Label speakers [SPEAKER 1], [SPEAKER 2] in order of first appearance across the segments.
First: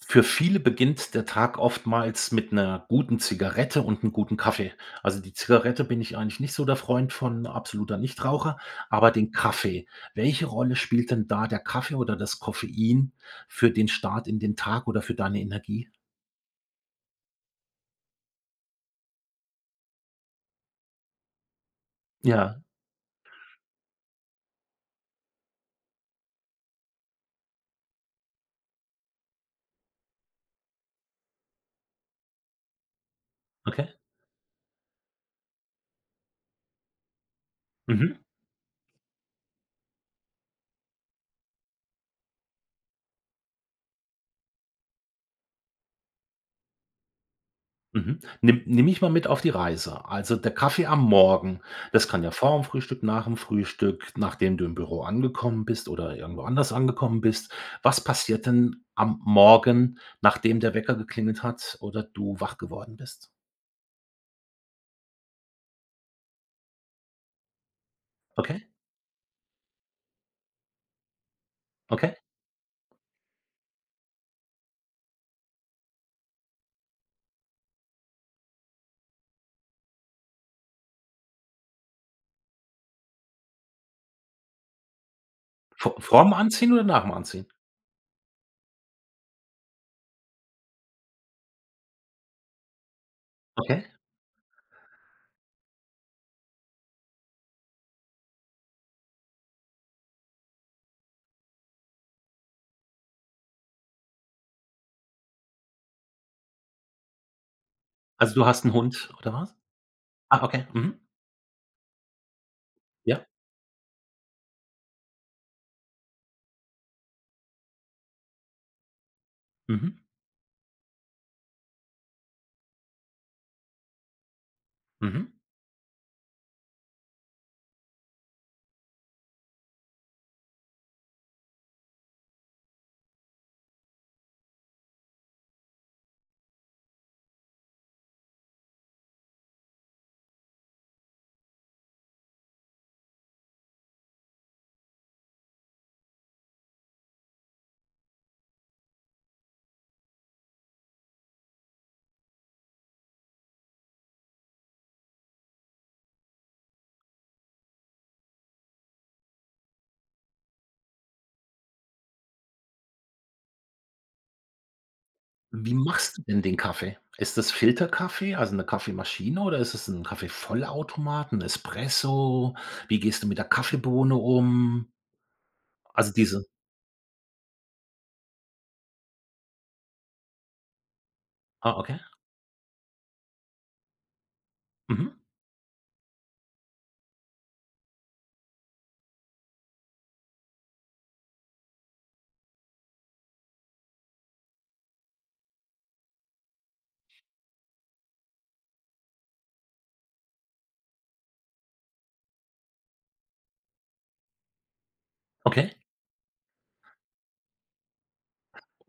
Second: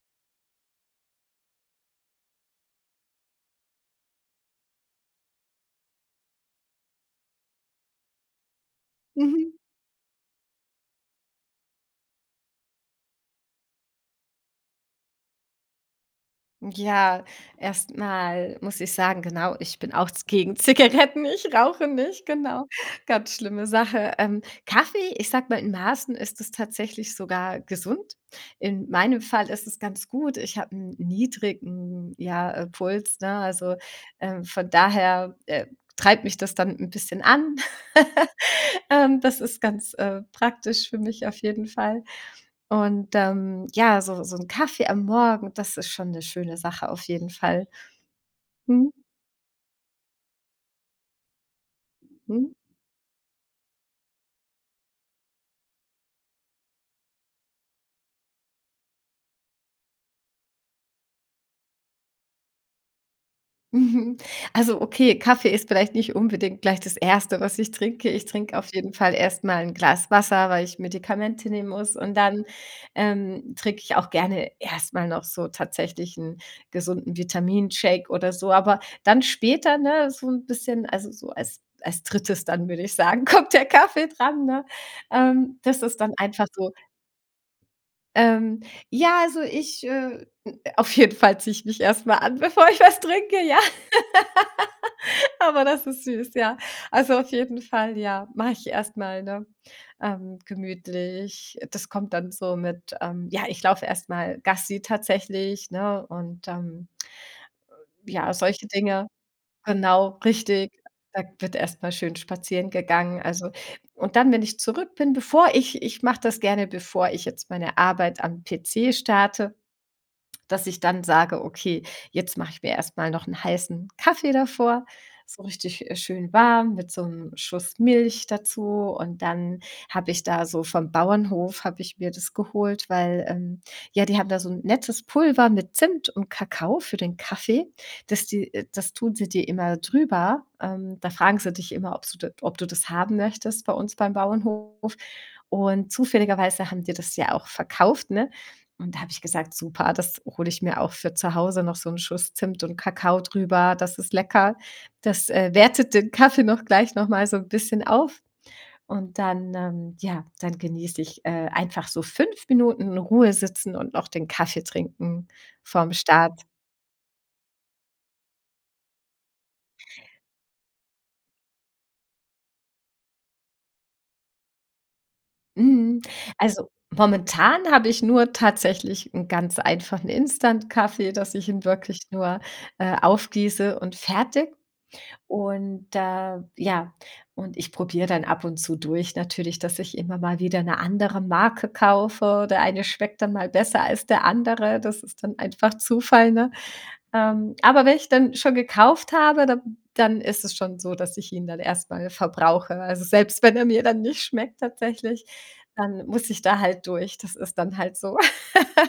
[SPEAKER 1] Für viele beginnt der Tag oftmals mit 'ner guten Zigarette und 'n guten Kaffee. Also die Zigarette bin ich eigentlich nicht so der Freund von- absoluter Nichtraucher- aber den
[SPEAKER 2] Mhm.
[SPEAKER 1] Kaffee. Welche Rolle spielt denn da der Kaffee oder das Koffein für den Start in den Tag oder für deine Energie?
[SPEAKER 2] Ja, erst mal muss ich sagen, genau, ich bin auch ze gegen Zigaretten. Ich rauche nicht,
[SPEAKER 1] Ja.
[SPEAKER 2] genau. Ganz schlimme Sache. Ähm, Kaffee, ich sage mal, in Maßen ist es tatsächlich sogar gesund. In meinem Fall ist es ganz gut. Ich habe 'n niedrigen, ja, äh, Puls, ne? Also,
[SPEAKER 1] Okay.
[SPEAKER 2] ähm, von daher, äh, treibt mich das dann 'n bisschen an.
[SPEAKER 1] Mhm.
[SPEAKER 2] Ähm, das ist ganz, äh, praktisch für mich auf jeden Fall. Und, ähm, ja, so so 'n Kaffee am Morgen, das ist schon 'ne schöne Sache auf jeden Fall.
[SPEAKER 1] Mhm. Nimm nimm
[SPEAKER 2] Mhm.
[SPEAKER 1] mich mal mit auf die Reise. Also der Kaffee am Morgen, das kann ja
[SPEAKER 2] Mhm.
[SPEAKER 1] vorm Frühstück, nach 'm Frühstück, nachdem du im Büro angekommen bist oder irgendwo anders angekommen bist was passiert denn am Morgen, nachdem der Wecker geklingelt hat oder du wach geworden bist?
[SPEAKER 2] Mhm. Also okay, Kaffee ist vielleicht nicht unbedingt gleich das 1. was ich trinke. Ich trink
[SPEAKER 1] Okay.
[SPEAKER 2] auf jeden Fall erst mal 'n Glas Wasser, weil ich Medikamente nehmen muss und
[SPEAKER 1] Okay.
[SPEAKER 2] dann, ähm, trink ich auch gerne erst mal noch so tatsächlich 'n gesunden Vitamin-Shake oder so. Aber dann später, ne, so 'n bisschen also so als als drittes dann, würd ich sagen, kommt der Kaffee dran, ne? Ähm, das ist
[SPEAKER 1] Vor
[SPEAKER 2] dann
[SPEAKER 1] vorm
[SPEAKER 2] einfach so.
[SPEAKER 1] Anziehen oder nach'm anziehen?
[SPEAKER 2] Ähm, ja, also ich, äh auf jeden Fall zieh ich mich erst mal an, bevor ich was trinke, ja.
[SPEAKER 1] Okay.
[SPEAKER 2] Aber das ist süß, ja. Also auf jeden Fall, ja, mach ich erst mal, ne, ähm, gemütlich. Das kommt dann so mit, ähm, ja, ich lauf erst mal Gassi tatsächlich, ne und dann Ja,
[SPEAKER 1] Also du hast
[SPEAKER 2] solche
[SPEAKER 1] 'n
[SPEAKER 2] Dinge
[SPEAKER 1] Hund oder was?
[SPEAKER 2] genau,
[SPEAKER 1] Ah, okay.
[SPEAKER 2] richtig.
[SPEAKER 1] Mhm.
[SPEAKER 2] Da wird erst mal schön spazieren gegangen,
[SPEAKER 1] Ja.
[SPEAKER 2] also und dann, wenn ich zurück bin, bevor ich ich mach das gerne, bevor ich jetzt meine Arbeit am PC starte,
[SPEAKER 1] Mhm.
[SPEAKER 2] dass ich dann sage: „Okay, jetzt mach ich mir erst mal noch 'n heißen Kaffee davor.“
[SPEAKER 1] Mhm.
[SPEAKER 2] So richtig, äh, schön warm mit so 'nem Schuss Milch dazu. Und dann hab ich da so vom Bauernhof habe ich mir das geholt, weil, ähm, ja, die haben da so 'n nettes Pulver mit Zimt und Kakao für den Kaffee. Das die äh, das tun sie dir immer drüber. Ähm, da fragen sie dich immer, ob's du d ob du das haben möchtest bei uns beim Bauernhof. Und zufälligerweise haben die das ja auch verkauft, ne? Und da hab ich gesagt: „Super, das hol ich mir auch für zu Hause noch so 'n Schuss Zimt und Kakao drüber.“ Das ist lecker. Das, äh, wertet den Kaffee noch gleich noch mal so 'n bisschen auf. Und dann, ähm, ja, dann genieß ich, äh, einfach so 5 Minuten in Ruhe sitzen und noch den Kaffee trinken
[SPEAKER 1] Wie
[SPEAKER 2] vorm
[SPEAKER 1] machst du denn
[SPEAKER 2] Start.
[SPEAKER 1] den Kaffee? Ist das Filterkaffee, also 'ne Kaffeemaschine oder ist das 'n Kaffeevollautomat, 'n Espresso? Wie gehst du mit der Kaffeebohne um?
[SPEAKER 2] Mhm.
[SPEAKER 1] Also diese
[SPEAKER 2] Also, momentan hab ich nur tatsächlich 'n ganz einfachen Instant-Kaffee, dass ich ihn
[SPEAKER 1] Ah,
[SPEAKER 2] wirklich
[SPEAKER 1] okay.
[SPEAKER 2] nur, äh, aufgieße und fertig.
[SPEAKER 1] Mhm.
[SPEAKER 2] Und da ja, und ich probier dann ab und zu durch natürlich, dass ich immer mal wieder 'ne andere Marke kaufe oder der eine schmeckt dann mal besser als der andere. Das ist dann einfach Zufall, ne? Ähm, aber wenn ich dann schon gekauft habe, dann dann ist es schon so, dass ich ihn dann erst mal verbrauche. Also selbst wenn er mir dann nicht schmeckt tatsächlich,
[SPEAKER 1] Okay.
[SPEAKER 2] dann muss ich da halt durch. Das ist dann halt so.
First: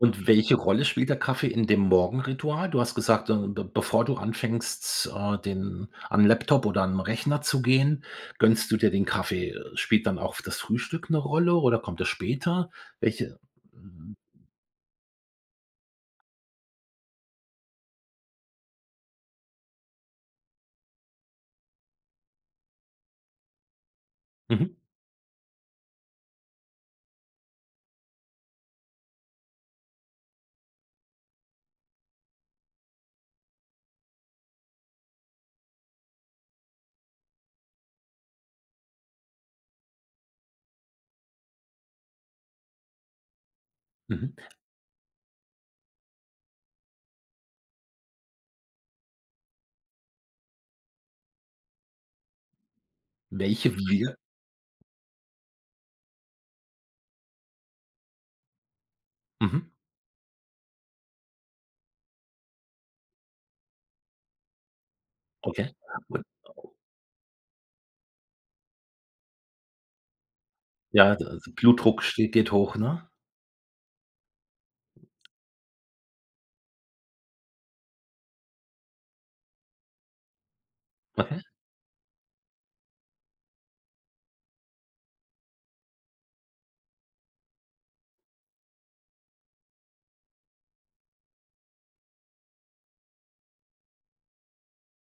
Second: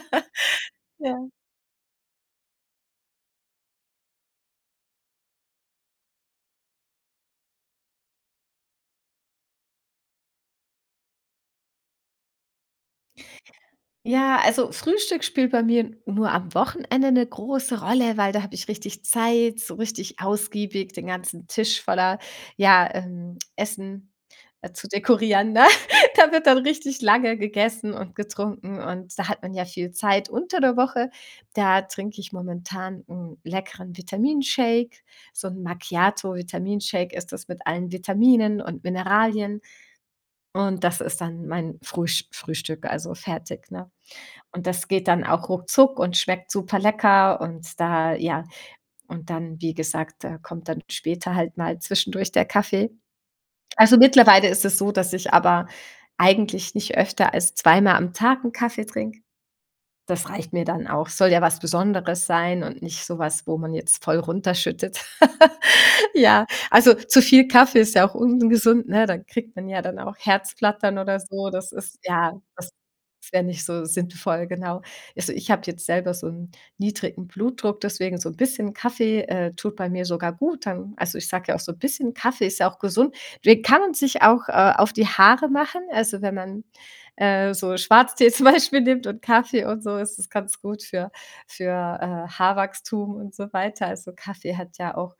[SPEAKER 1] Und welche Rolle spielt
[SPEAKER 2] Ja.
[SPEAKER 1] der Kaffee in dem Morgenritual? Du hast gesagt, de be bevor du anfängst, äh, den an 'n Laptop oder an 'n Rechner zu gehen, gönnst du dir den Kaffee. Spielt dann auch das Frühstück 'ne Rolle oder kommt das später? Welche hm
[SPEAKER 2] Ja, also Frühstück spielt bei mir nur am Wochenende 'ne große Rolle, weil da hab ich richtig Zeit, so richtig ausgiebig den ganzen Tisch voller, ja, ähm, Essen, äh,
[SPEAKER 1] Mhm.
[SPEAKER 2] zu dekorieren, ne? Da wird dann richtig lange gegessen und getrunken und da hat man ja viel Zeit unter der Woche, da trink ich momentan 'n leckeren Vitaminshake so 'n Macchiato Vitaminshake ist das mit allen Vitaminen und Mineralien. Und das ist dann mein Frühsch Frühstück, also fertig, ne?
[SPEAKER 1] Mhm.
[SPEAKER 2] Und das geht dann auch ruckzuck und schmeckt super lecker und da, ja und dann, wie gesagt, äh, kommt dann später halt mal zwischendurch der Kaffee.
[SPEAKER 1] Welche.
[SPEAKER 2] Also,
[SPEAKER 1] [unintelligible]
[SPEAKER 2] mittlerweile ist es so, dass ich aber eigentlich nicht öfter als 2 mal am Tag 'n Kaffee trinke.
[SPEAKER 1] Mhm.
[SPEAKER 2] Das reicht mir dann auch. Soll ja was Besonderes sein und nicht so was, wo man jetzt voll runterschüttet.
[SPEAKER 1] Okay, und
[SPEAKER 2] Ja, also zu viel Kaffee ist ja auch ungesund, ne? Dann kriegt man ja dann auch Herzflattern
[SPEAKER 1] Ja,
[SPEAKER 2] oder
[SPEAKER 1] de
[SPEAKER 2] so. Das ist,
[SPEAKER 1] Blutdruck steht,
[SPEAKER 2] ja
[SPEAKER 1] geht
[SPEAKER 2] das
[SPEAKER 1] hoch, ne?
[SPEAKER 2] wär nicht so sinnvoll, genau. Also, ich hab jetzt selber so 'n niedrigen Blutdruck, deswegen so 'n bisschen Kaffee, äh, tut bei mir sogar gut dann also ich
[SPEAKER 1] Okay.
[SPEAKER 2] sag ja auch so 'n bisschen, Kaffee ist ja auch gesund. Den kann man sich auch, äh, auf die Haare machen. Also, wenn man, äh, so Schwarztee zum Beispiel nimmt und Kaffee und so, ist das ganz gut für für, äh, Haarwachstum und so weiter. Also, Kaffee hat ja auch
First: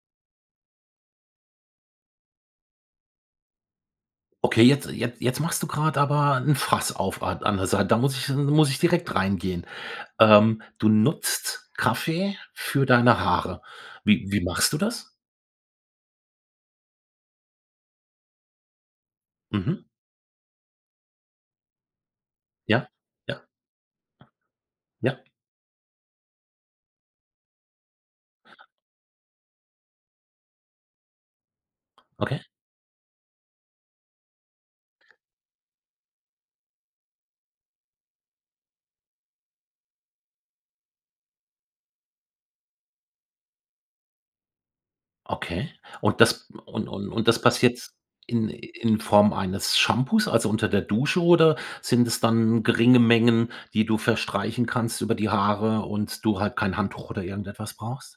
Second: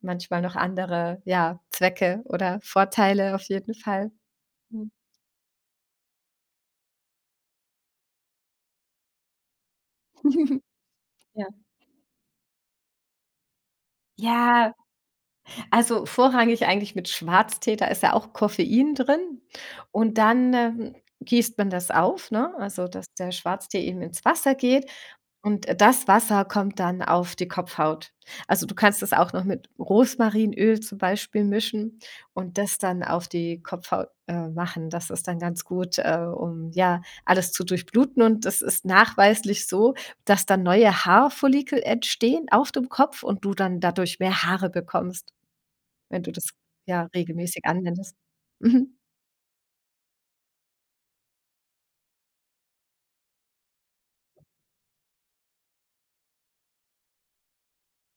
[SPEAKER 2] manchmal noch andere, ja, Zwecke oder Vorteile auf jeden Fall..
[SPEAKER 1] Okay, jetzt
[SPEAKER 2] [unintelligible]
[SPEAKER 1] jet jetzt machst du grad aber 'n Fass auf a an der Sei da muss ich 'n muss ich direkt reingehen. Ähm, du
[SPEAKER 2] Ja.
[SPEAKER 1] nutzt Kaffee für deine Haare. Wie wie
[SPEAKER 2] Ja.
[SPEAKER 1] machst du das?
[SPEAKER 2] Also vorrangig eigentlich mit Schwarztee, da ist ja auch Koffein drin.
[SPEAKER 1] Mhm.
[SPEAKER 2] Und dann, ähm, gießt man das auf, ne, also
[SPEAKER 1] Ja.
[SPEAKER 2] dass der
[SPEAKER 1] Ja.
[SPEAKER 2] Schwarztee eben ins Wasser geht
[SPEAKER 1] Ja.
[SPEAKER 2] und, äh, das Wasser kommt dann auf die Kopfhaut. Also, du kannst das auch noch mit Rosmarinöl zum Beispiel mischen
[SPEAKER 1] Okay.
[SPEAKER 2] und das dann auf die Kopfhaut, äh, machen. Das ist dann ganz gut, äh, um, ja, alles zu durchbluten. Und das ist nachweislich so, dass dann neue Haarfollikel entstehen auf dem Kopf und du dann dadurch mehr Haare bekommst,
[SPEAKER 1] Okay. Und
[SPEAKER 2] wenn du
[SPEAKER 1] das
[SPEAKER 2] das
[SPEAKER 1] und
[SPEAKER 2] ja,
[SPEAKER 1] und und das
[SPEAKER 2] regelmäßig
[SPEAKER 1] passiert
[SPEAKER 2] anwendest.
[SPEAKER 1] in
[SPEAKER 2] Mhm.
[SPEAKER 1] in Form eines Shampoos, also unter der Dusche oder sind es dann geringe Mengen, die du verstreichen kannst über die Haare und du halt kein Handtuch oder irgendetwas brauchst?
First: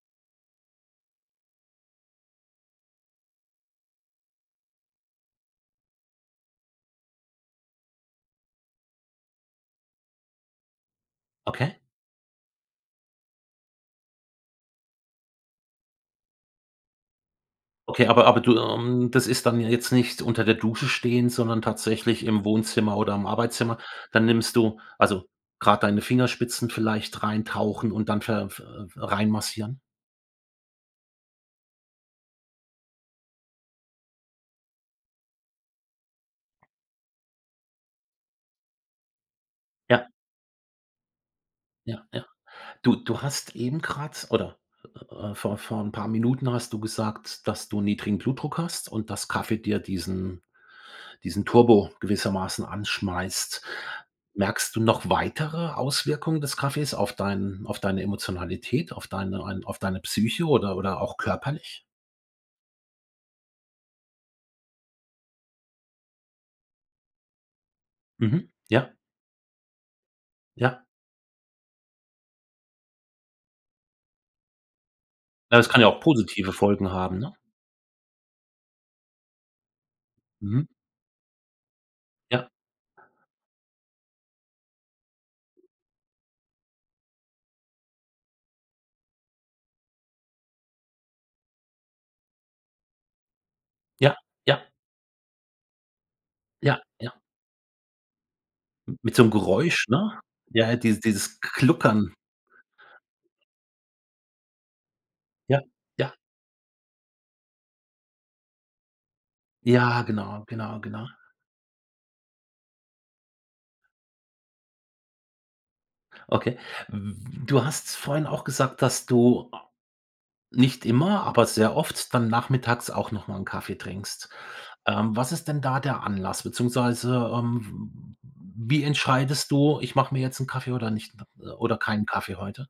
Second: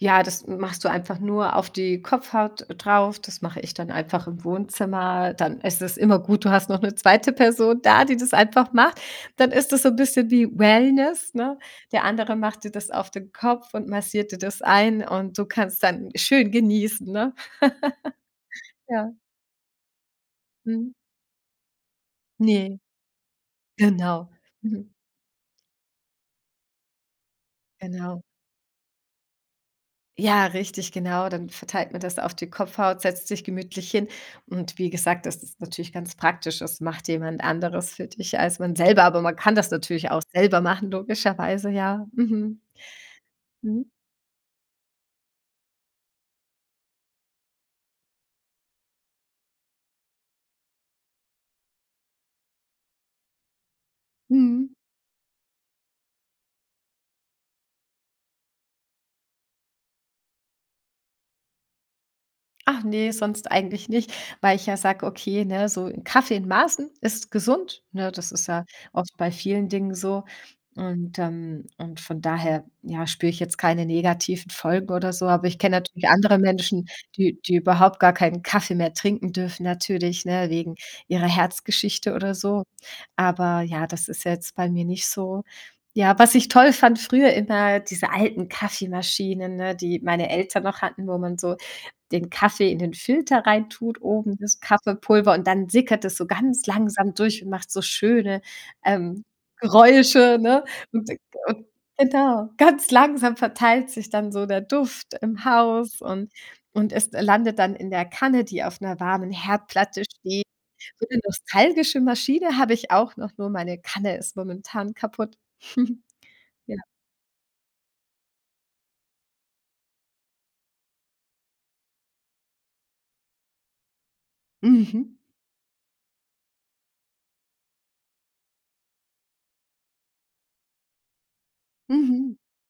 [SPEAKER 2] Ja, das m machst du einfach nur auf die Kopfhaut drauf. Das mache ich dann einfach im Wohnzimmer. Dann ist es immer gut, du hast noch 'ne zweite Person da, die das einfach macht. Dann ist das so 'n bisschen wie Wellness, ne?
[SPEAKER 1] Okay?
[SPEAKER 2] Der andere macht dir das auf den Kopf und massiert dir das ein und du kannst dann schön genießen, ne?
[SPEAKER 1] Okay aber aber du, ähm
[SPEAKER 2] Ja.
[SPEAKER 1] das ist dann ja jetzt nicht unter der Dusche
[SPEAKER 2] Mhm.
[SPEAKER 1] stehen sondern tatsächlich im
[SPEAKER 2] Ne.
[SPEAKER 1] Wohnzimmer oder im Arbeitszimmer dann
[SPEAKER 2] Genau.
[SPEAKER 1] nimmst du
[SPEAKER 2] Mhm.
[SPEAKER 1] also gerade deine Fingerspitzen vielleicht rein tauchen und dann
[SPEAKER 2] Genau.
[SPEAKER 1] ver ve reinmassieren?
[SPEAKER 2] Ja, richtig genau. Dann verteilt man das auf die Kopfhaut, setzt sich gemütlich hin. Und wie gesagt, das ist natürlich ganz praktisch. Es macht jemand Anderes für dich als man selber, aber man kann das
[SPEAKER 1] Ja.
[SPEAKER 2] natürlich auch selber machen logischerweise,
[SPEAKER 1] Ja,
[SPEAKER 2] ja.
[SPEAKER 1] ja.
[SPEAKER 2] Mhm.
[SPEAKER 1] Du du hast eben
[SPEAKER 2] Mhm.
[SPEAKER 1] grad oder, äh äh, vor vor 'n paar Minuten hast du gesagt, dass du niedrigen Blutdruck hast und das Kaffee dir diesen diesen Turbo gewissermaßen anschmeißt.
[SPEAKER 2] Mhm.
[SPEAKER 1] Merkst du noch weitere Auswirkungen des Kaffees auf deinen auf deine Emotionalität, auf deine ein auf deine Psyche oder oder auch körperlich?
[SPEAKER 2] Ach ne, sonst eigentlich nicht, weil ich ja sage: Okay, ne, so 'n Kaffee in Maßen ist gesund, ne? Das ist
[SPEAKER 1] Mhm.
[SPEAKER 2] ja
[SPEAKER 1] Ja.
[SPEAKER 2] oft bei vielen Dingen so.
[SPEAKER 1] Ja.
[SPEAKER 2] Und, ähm und von daher ja spüre ich jetzt keine negativen Folgen oder so. Aber
[SPEAKER 1] Ja,
[SPEAKER 2] ich
[SPEAKER 1] das
[SPEAKER 2] kenne
[SPEAKER 1] kann ja auch
[SPEAKER 2] natürlich andere
[SPEAKER 1] positive
[SPEAKER 2] Menschen,
[SPEAKER 1] Folgen haben, ne?
[SPEAKER 2] die die überhaupt gar keinen Kaffee mehr trinken dürfen natürlich, ne,
[SPEAKER 1] Mhm.
[SPEAKER 2] wegen ihrer Herzgeschichte oder
[SPEAKER 1] Ja.
[SPEAKER 2] so. Aber ja, das ist jetzt bei mir nicht so. Ja, was ich toll fand früher immer diese alten Kaffeemaschinen, ne, die meine Eltern noch hatten, wo man so den Kaffee in den Filter rein tut,
[SPEAKER 1] Ja,
[SPEAKER 2] oben das
[SPEAKER 1] ja.
[SPEAKER 2] Kaffeepulver und dann sickert es so ganz
[SPEAKER 1] Ja,
[SPEAKER 2] langsam
[SPEAKER 1] ja.
[SPEAKER 2] durch und macht so schöne,
[SPEAKER 1] Mit
[SPEAKER 2] ähm,
[SPEAKER 1] so 'nem Geräusch, ne?
[SPEAKER 2] Geräusche, ne?
[SPEAKER 1] Ja, dies
[SPEAKER 2] Und
[SPEAKER 1] dieses
[SPEAKER 2] und
[SPEAKER 1] Gluckern.
[SPEAKER 2] genau. Ganz langsam verteilt sich dann so der Duft im
[SPEAKER 1] Ja,
[SPEAKER 2] Haus
[SPEAKER 1] ja.
[SPEAKER 2] und und es landet dann in der Kanne, die auf 'ner warmen
[SPEAKER 1] Ja,
[SPEAKER 2] Herdplatte
[SPEAKER 1] genau,
[SPEAKER 2] steht.
[SPEAKER 1] genau,
[SPEAKER 2] So
[SPEAKER 1] genau.
[SPEAKER 2] 'ne nostalgische Maschine habe ich auch noch, nur meine Kanne ist momentan kaputt.
[SPEAKER 1] Okay,
[SPEAKER 2] Ja.
[SPEAKER 1] w du hast vorhin auch gesagt, dass du nicht immer, aber sehr oft dann nachmittags auch noch mal 'n Kaffee trinkst. Ähm,
[SPEAKER 2] Mhm.
[SPEAKER 1] was ist denn da der Anlass? Beziehungsweise, ähm, w wie entscheidest du: „Ich mache mir jetzt 'n Kaffee oder nicht oder keinen Kaffee
[SPEAKER 2] Mhm.
[SPEAKER 1] heute?“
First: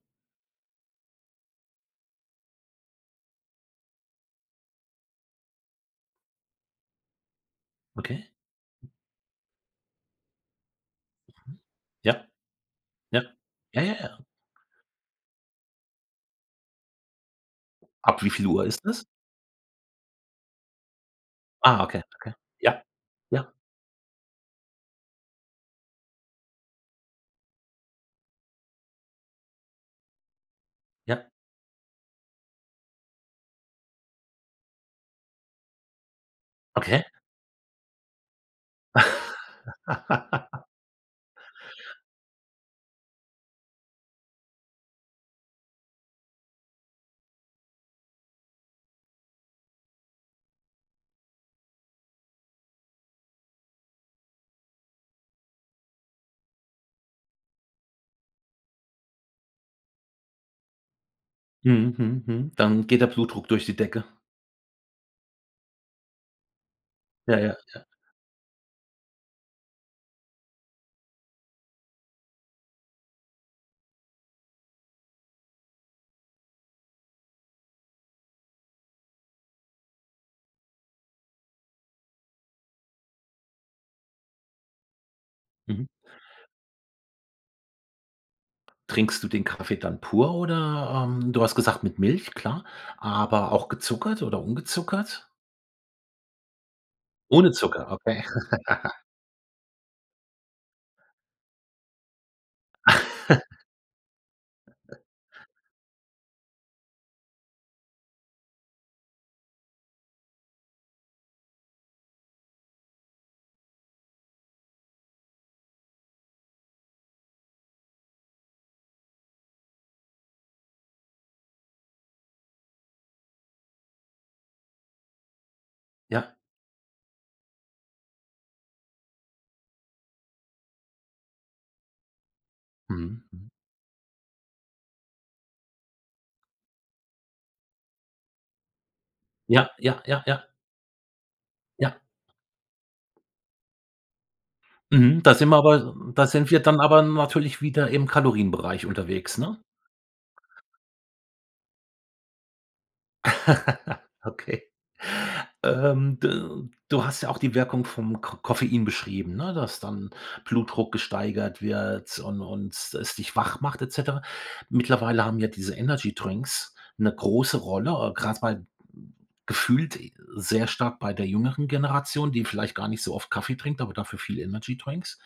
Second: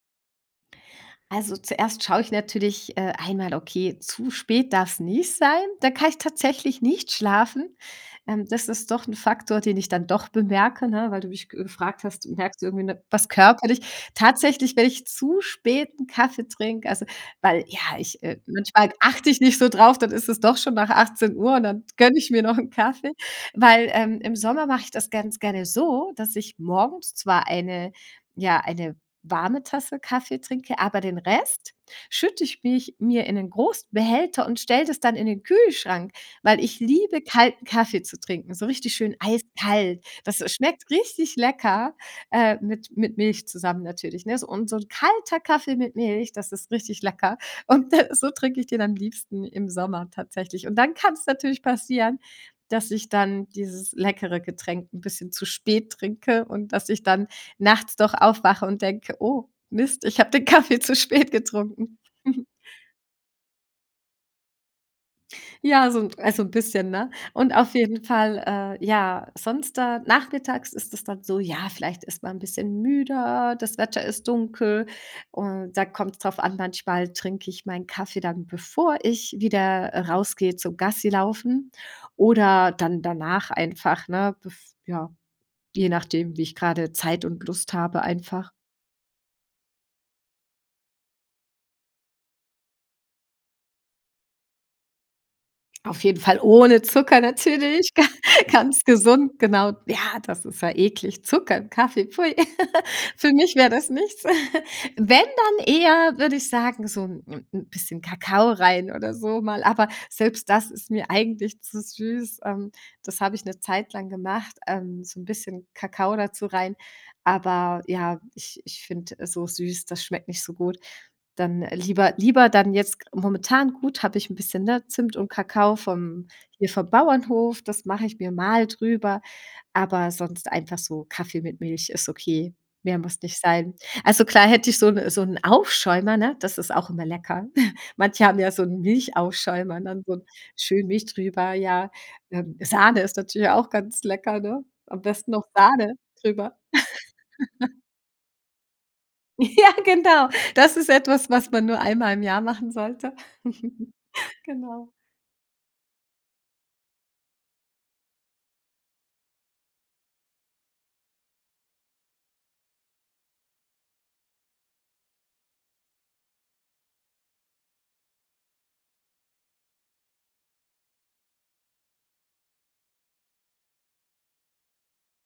[SPEAKER 2] Also zuerst schau ich natürlich, äh, einmal, okay, zu spät darf's nicht sein, da kann ich tatsächlich nicht schlafen.
[SPEAKER 1] Okay.
[SPEAKER 2] Ähm, das ist doch 'n Faktor, den ich dann doch bemerke, ne? Weil du mich
[SPEAKER 1] Mhm.
[SPEAKER 2] gefragt hast,
[SPEAKER 1] Ja.
[SPEAKER 2] merkst irgendwie, 'ne
[SPEAKER 1] Ja.
[SPEAKER 2] was körperlich?
[SPEAKER 1] Ja, ja, ja.
[SPEAKER 2] Tatsächlich, wenn ich zu spät 'n Kaffee trink, also weil ja,
[SPEAKER 1] Ab
[SPEAKER 2] ich
[SPEAKER 1] wie
[SPEAKER 2] äh,
[SPEAKER 1] viel Uhr ist
[SPEAKER 2] manchmal
[SPEAKER 1] es?
[SPEAKER 2] achte ich nicht so drauf, dann ist es doch schon nach 18:00 und
[SPEAKER 1] Ah,
[SPEAKER 2] dann
[SPEAKER 1] okay,
[SPEAKER 2] gönne ich
[SPEAKER 1] okay.
[SPEAKER 2] mir noch 'n
[SPEAKER 1] Ja,
[SPEAKER 2] Kaffee.
[SPEAKER 1] ja.
[SPEAKER 2] Weil ähm, im Sommer mache ich das ganz gerne so, dass ich morgens zwar eine ja, eine warme Tasse Kaffee trinke, aber den
[SPEAKER 1] Ja.
[SPEAKER 2] Rest schütte ich mich mir in 'nen großen Behälter und stelle das dann in den Kühlschrank, weil ich
[SPEAKER 1] Okay.
[SPEAKER 2] liebe kalten Kaffee zu trinken, so richtig schön eiskalt. Das, äh, schmeckt richtig lecker, äh, mit mit Milch zusammen natürlich, ne? Und so 'n kalter Kaffee mit Milch, das ist richtig lecker. Und, äh, so trinke ich den am liebsten im Sommer tatsächlich. Und dann kann's natürlich passieren, dass ich dann dieses leckere Getränk 'n bisschen zu spät trinke und, dass ich dann nachts doch aufwache und denke: „Oh Mist, ich habe den Kaffee zu spät
[SPEAKER 1] Mhm.
[SPEAKER 2] getrunken.“
[SPEAKER 1] Mhm. Mhm. Dann geht der Blutdruck durch die Decke.
[SPEAKER 2] Ja, so 'n also 'n bisschen, ne?
[SPEAKER 1] Ja, ja,
[SPEAKER 2] Und
[SPEAKER 1] ja,
[SPEAKER 2] auf
[SPEAKER 1] ja.
[SPEAKER 2] jeden Fall, äh, ja, sonst da nachmittags ist es dann so, ja, vielleicht ist man 'n bisschen müder, das Wetter ist dunkel. Und da kommt's drauf an, manchmal trinke ich meinen Kaffee dann, bevor ich wieder, äh, rausgehe zum Gassilaufen oder dann danach einfach, ne? Bev ja,
[SPEAKER 1] Mhm,
[SPEAKER 2] je
[SPEAKER 1] hm.
[SPEAKER 2] nachdem, wie ich gerade Zeit und Lust habe einfach.
[SPEAKER 1] Trinkst du den Kaffee dann pur oder ähm, du hast gesagt, mit Milch, klar, aber auch gezuckert oder ungezuckert?
[SPEAKER 2] Auf jeden Fall ohne Zucker
[SPEAKER 1] Ohne
[SPEAKER 2] natürlich,
[SPEAKER 1] Zucker,
[SPEAKER 2] ga
[SPEAKER 1] okay.
[SPEAKER 2] ganz gesund, genau. Ja, das ist ja eklig. Zucker im Kaffee, pfui. Für mich wäre das nichts. Wenn, dann eher, würde ich sagen, so 'n 'n 'n bisschen Kakao rein oder so mal. Aber selbst das ist mir eigentlich zu süß. Ähm, das habe ich 'ne Zeit lang gemacht, ähm, so 'n bisschen Kakao dazu rein. Aber ja, ich ich find, äh, so süß, das schmeckt nicht so gut. Dann, äh, lieber lieber dann jetzt gr momentan gut, habe ich 'n bisschen 'ne Zimt und Kakao vom
[SPEAKER 1] Ja.
[SPEAKER 2] hier vom Bauernhof. Das mache ich mir mal drüber. Aber sonst einfach so Kaffee mit Milch ist okay, mehr muss
[SPEAKER 1] Mhm,
[SPEAKER 2] nicht
[SPEAKER 1] mhm.
[SPEAKER 2] sein. Also klar hätte ich so 'n so 'n Aufschäumer, ne? Das ist auch immer lecker. Manche haben ja so 'n
[SPEAKER 1] Ja,
[SPEAKER 2] Milchaufschäumer,
[SPEAKER 1] ja,
[SPEAKER 2] dann so
[SPEAKER 1] ja,
[SPEAKER 2] 'n
[SPEAKER 1] ja.
[SPEAKER 2] schön Milch drüber, ja.
[SPEAKER 1] Ja.
[SPEAKER 2] Ähm, Sahne ist natürlich auch ganz lecker, ne? Am
[SPEAKER 1] Mhm,
[SPEAKER 2] besten
[SPEAKER 1] da
[SPEAKER 2] noch
[SPEAKER 1] sind wir
[SPEAKER 2] Sahne
[SPEAKER 1] aber, mhm da sind
[SPEAKER 2] drüber.
[SPEAKER 1] wir dann aber, mhm, natürlich wieder im Kalorienbereich unterwegs, ne?
[SPEAKER 2] Ja, genau. Das ist etwas, was man nur einmal im Jahr machen sollte.
[SPEAKER 1] Okay.
[SPEAKER 2] Genau.
[SPEAKER 1] Ähm, de du hast ja auch die Wirkung vom Ko Koffein beschrieben, ne? Dass dann Blutdruck gesteigert wird und und es dich wach macht et cetera. Mittlerweile haben ja diese Energydrinks 'ne große Rolle, äh, gerade bei gefühlt, äh, sehr stark bei der jüngeren Generation, die vielleicht gar nicht so oft Kaffee trinkt, aber dafür viel Energydrinks.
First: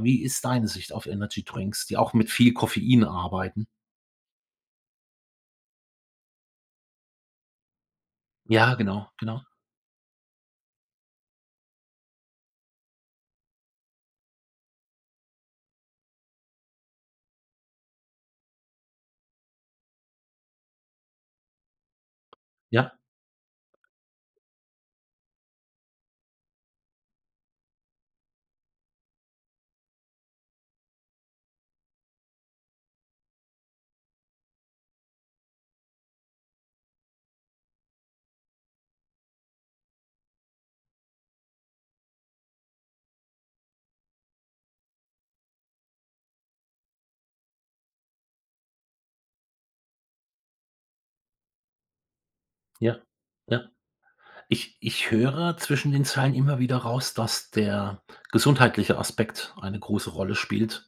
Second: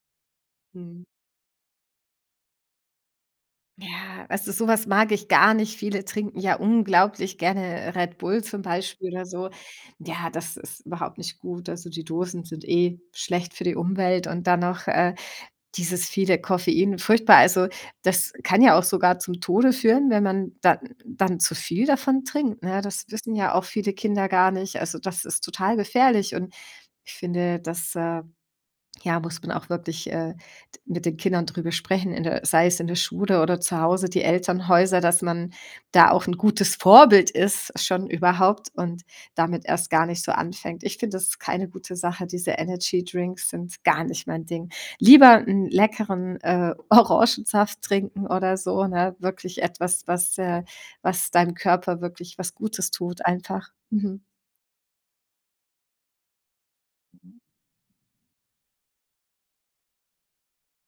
[SPEAKER 1] Wie ist deine Sicht
[SPEAKER 2] Mhm.
[SPEAKER 1] auf Energydrinks, die auch mit viel Koffein arbeiten?
[SPEAKER 2] Ja, weißt du, so was mag ich gar nicht. Viele trinken ja unglaublich gerne, äh, Red Bull zum
[SPEAKER 1] Ja,
[SPEAKER 2] Beispiel
[SPEAKER 1] genau,
[SPEAKER 2] oder
[SPEAKER 1] genau.
[SPEAKER 2] so. Ja, das ist überhaupt nicht gut. Also die Dosen sind eh schlecht für die Umwelt und dann noch, äh, dieses viele Koffein, furchtbar. Also, das kann ja auch sogar zum Tode führen, wenn man, dann dann zu viel davon trinkt, ne?
[SPEAKER 1] Ja.
[SPEAKER 2] Das wissen ja auch viele Kinder gar nicht. Also, das ist total gefährlich und ich finde, das, äh, ja, muss man auch wirklich, äh, de mit den Kindern darüber sprechen in der sei es in der Schule oder zu Hause. Die Elternhäuser, dass man da auch 'n gutes Vorbild ist schon überhaupt und damit erst gar nicht so anfängt. Ich finde das ist keine gute Sache. Diese Energydrinks sind gar nicht mein Ding. Lieber 'n leckeren, äh, Orangensaft trinken oder so, ne? Wirklich etwas, was äh was deinem Körper wirklich was Gutes
[SPEAKER 1] Ja.
[SPEAKER 2] tut
[SPEAKER 1] Ja.
[SPEAKER 2] einfach. Mhm.
[SPEAKER 1] Ich ich höre zwischen den Zeilen immer wieder raus, dass der gesundheitliche Aspekt eine große Rolle spielt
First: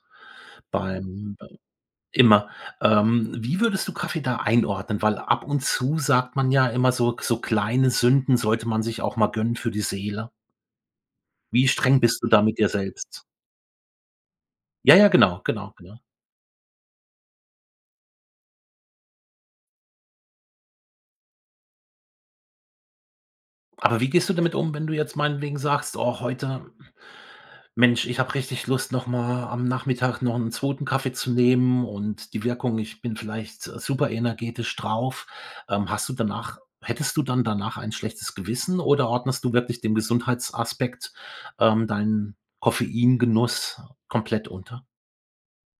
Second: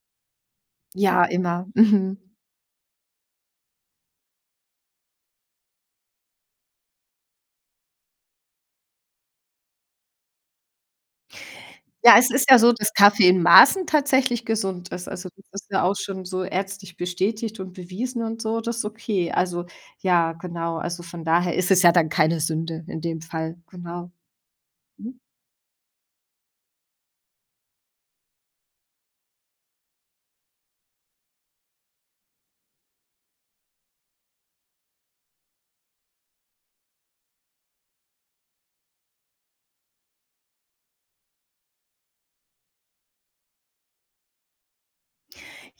[SPEAKER 2] Ja,
[SPEAKER 1] beim äh,
[SPEAKER 2] immer. Mhm.
[SPEAKER 1] immer. Ähm, wie würdest du Kaffee da einordnen? Weil ab und zu sagt man ja immer so so kleine Sünden sollte man sich auch mal gönnen für die Seele. Wie streng
[SPEAKER 2] Ja,
[SPEAKER 1] bist du
[SPEAKER 2] es
[SPEAKER 1] da
[SPEAKER 2] ist
[SPEAKER 1] mit
[SPEAKER 2] ja
[SPEAKER 1] dir
[SPEAKER 2] so, dass
[SPEAKER 1] selbst?
[SPEAKER 2] Kaffee in Maßen tatsächlich gesund
[SPEAKER 1] Ja,
[SPEAKER 2] ist.
[SPEAKER 1] ja,
[SPEAKER 2] Also,
[SPEAKER 1] genau,
[SPEAKER 2] das ist
[SPEAKER 1] genau,
[SPEAKER 2] ja auch
[SPEAKER 1] genau.
[SPEAKER 2] schon so ärztlich bestätigt und bewiesen und so, das ist okay. Also ja, genau. Also von daher ist es ja dann keine Sünde in dem Fall,
[SPEAKER 1] Aber wie
[SPEAKER 2] genau.
[SPEAKER 1] gehst du damit wenn du jetzt
[SPEAKER 2] Mhm.
[SPEAKER 1] meinetwegen sagst: „Oh, heute, Mensch, ich hab richtig Lust noch mal am Nachmittag noch 'n 2. Kaffee zu nehmen und die Wirkung ich bin vielleicht super energetisch drauf.“ Ähm, hast du danach hättest du dann danach ein schlechtes Gewissen oder ordnest du wirklich dem Gesundheitsaspekt, ähm, deinen Koffeingenuss komplett unter?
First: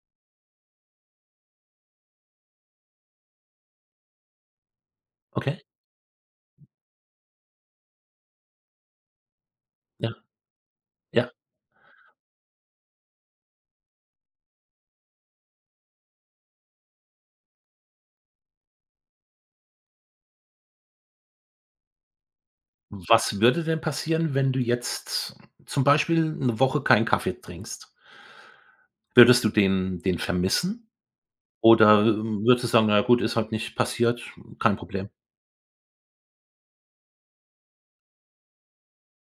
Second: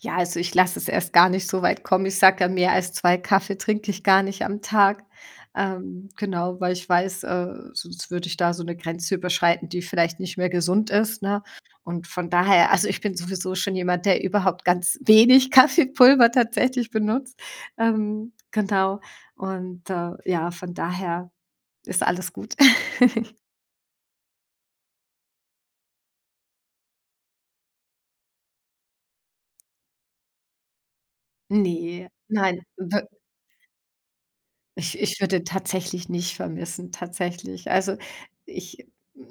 [SPEAKER 2] Ja, also ich lass es erst gar nicht so weit kommen. Ich sage dann, mehr als 2 Kaffee trinke ich gar nicht am Tag.
[SPEAKER 1] Okay.
[SPEAKER 2] Ähm, genau, weil ich weiß, äh, sonst würde ich da so 'ne Grenze überschreiten, die
[SPEAKER 1] Ja,
[SPEAKER 2] vielleicht nicht mehr gesund ist,
[SPEAKER 1] ja.
[SPEAKER 2] ne? Und von daher also ich bin sowieso schon jemand, der überhaupt ganz wenig Kaffeepulver tatsächlich benutzt. Ähm, genau. Und, äh, ja, von daher ist alles gut.
[SPEAKER 1] Was würde denn passieren, wenn du jetzt zum Beispiel 'ne Woche keinen Kaffee trinkst? Würdest du den den vermissen? Oder
[SPEAKER 2] Ne, nein.
[SPEAKER 1] würdest du sagen: „Na ja
[SPEAKER 2] We
[SPEAKER 1] gut, ist halt nicht passiert, kein
[SPEAKER 2] Ich
[SPEAKER 1] Problem?“
[SPEAKER 2] ich würde den tatsächlich nicht vermissen tatsächlich. Also ich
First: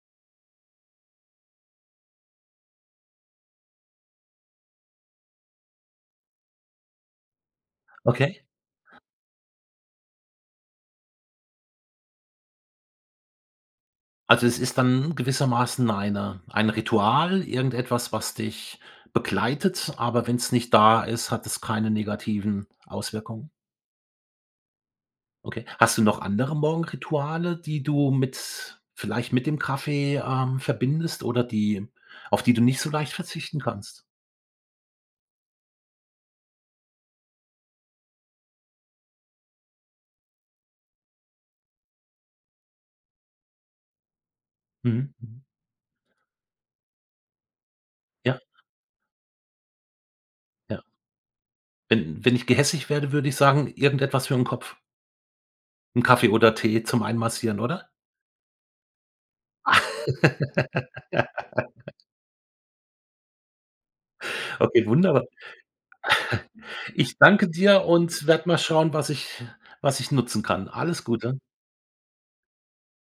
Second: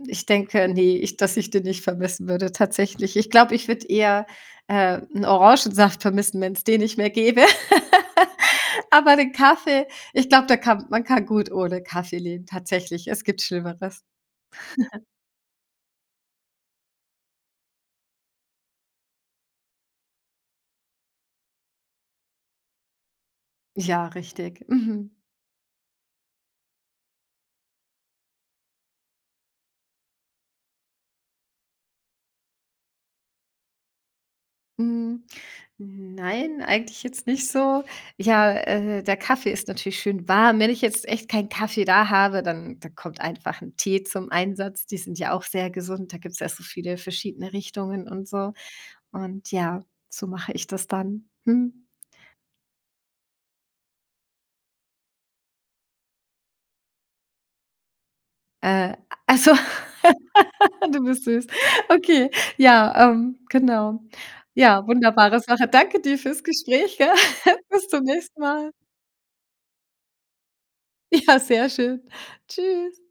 [SPEAKER 2] ich denke, ne, ich dass ich den nicht vermissen würde tatsächlich. Ich glaube, ich würde eher, äh, 'n Orangensaft vermissen, wenn's den nicht mehr gäbe.
[SPEAKER 1] Okay.
[SPEAKER 2] Aber den Kaffee, ich glaube, da kann man kann gut ohne Kaffee leben, tatsächlich. Es gibt Schlimmeres.
[SPEAKER 1] Also es ist dann gewissermaßen eine ein Ritual, irgendetwas, was dich begleitet, aber wenn's nicht da ist, hat es keine negativen Auswirkungen?
[SPEAKER 2] Ja, richtig. Mhm.
[SPEAKER 1] Okay. Hast du noch andere Morgenrituale, die du mit vielleicht mit dem Kaffee, ähm, verbindest oder die auf die du nicht so leicht verzichten kannst?
[SPEAKER 2] Hm. Nein, eigentlich jetzt nicht so. Ja, äh, der Kaffee ist natürlich schön warm. Wenn ich jetzt echt keinen Kaffee da habe, dann dann kommt einfach 'n Tee zum Einsatz. Die
[SPEAKER 1] Mhm.
[SPEAKER 2] sind ja
[SPEAKER 1] Mhm.
[SPEAKER 2] auch sehr gesund, da gibt's ja so viele verschiedene Richtungen und
[SPEAKER 1] Ja.
[SPEAKER 2] so. Und ja, so mache ich
[SPEAKER 1] Ja.
[SPEAKER 2] das dann. Mhm.
[SPEAKER 1] Wenn wenn ich gehässig wäre, würde ich sagen, irgendetwas für 'n Kopf. 'N Kaffee oder Tee zum Einmassieren, oder?
[SPEAKER 2] Äh, also du bist süß. Okay, ja, ähm, genau.
[SPEAKER 1] Okay,
[SPEAKER 2] Ja,
[SPEAKER 1] wunderbar.
[SPEAKER 2] wunderbare Sache. Danke dir fürs Gespräch, gell.
[SPEAKER 1] Ich danke dir
[SPEAKER 2] Bis zum
[SPEAKER 1] und
[SPEAKER 2] nächsten
[SPEAKER 1] werde mal
[SPEAKER 2] Mal.
[SPEAKER 1] schauen, was ich was ich nutzen kann. Alles
[SPEAKER 2] Ja,
[SPEAKER 1] Gute.
[SPEAKER 2] sehr schön. Tschüss.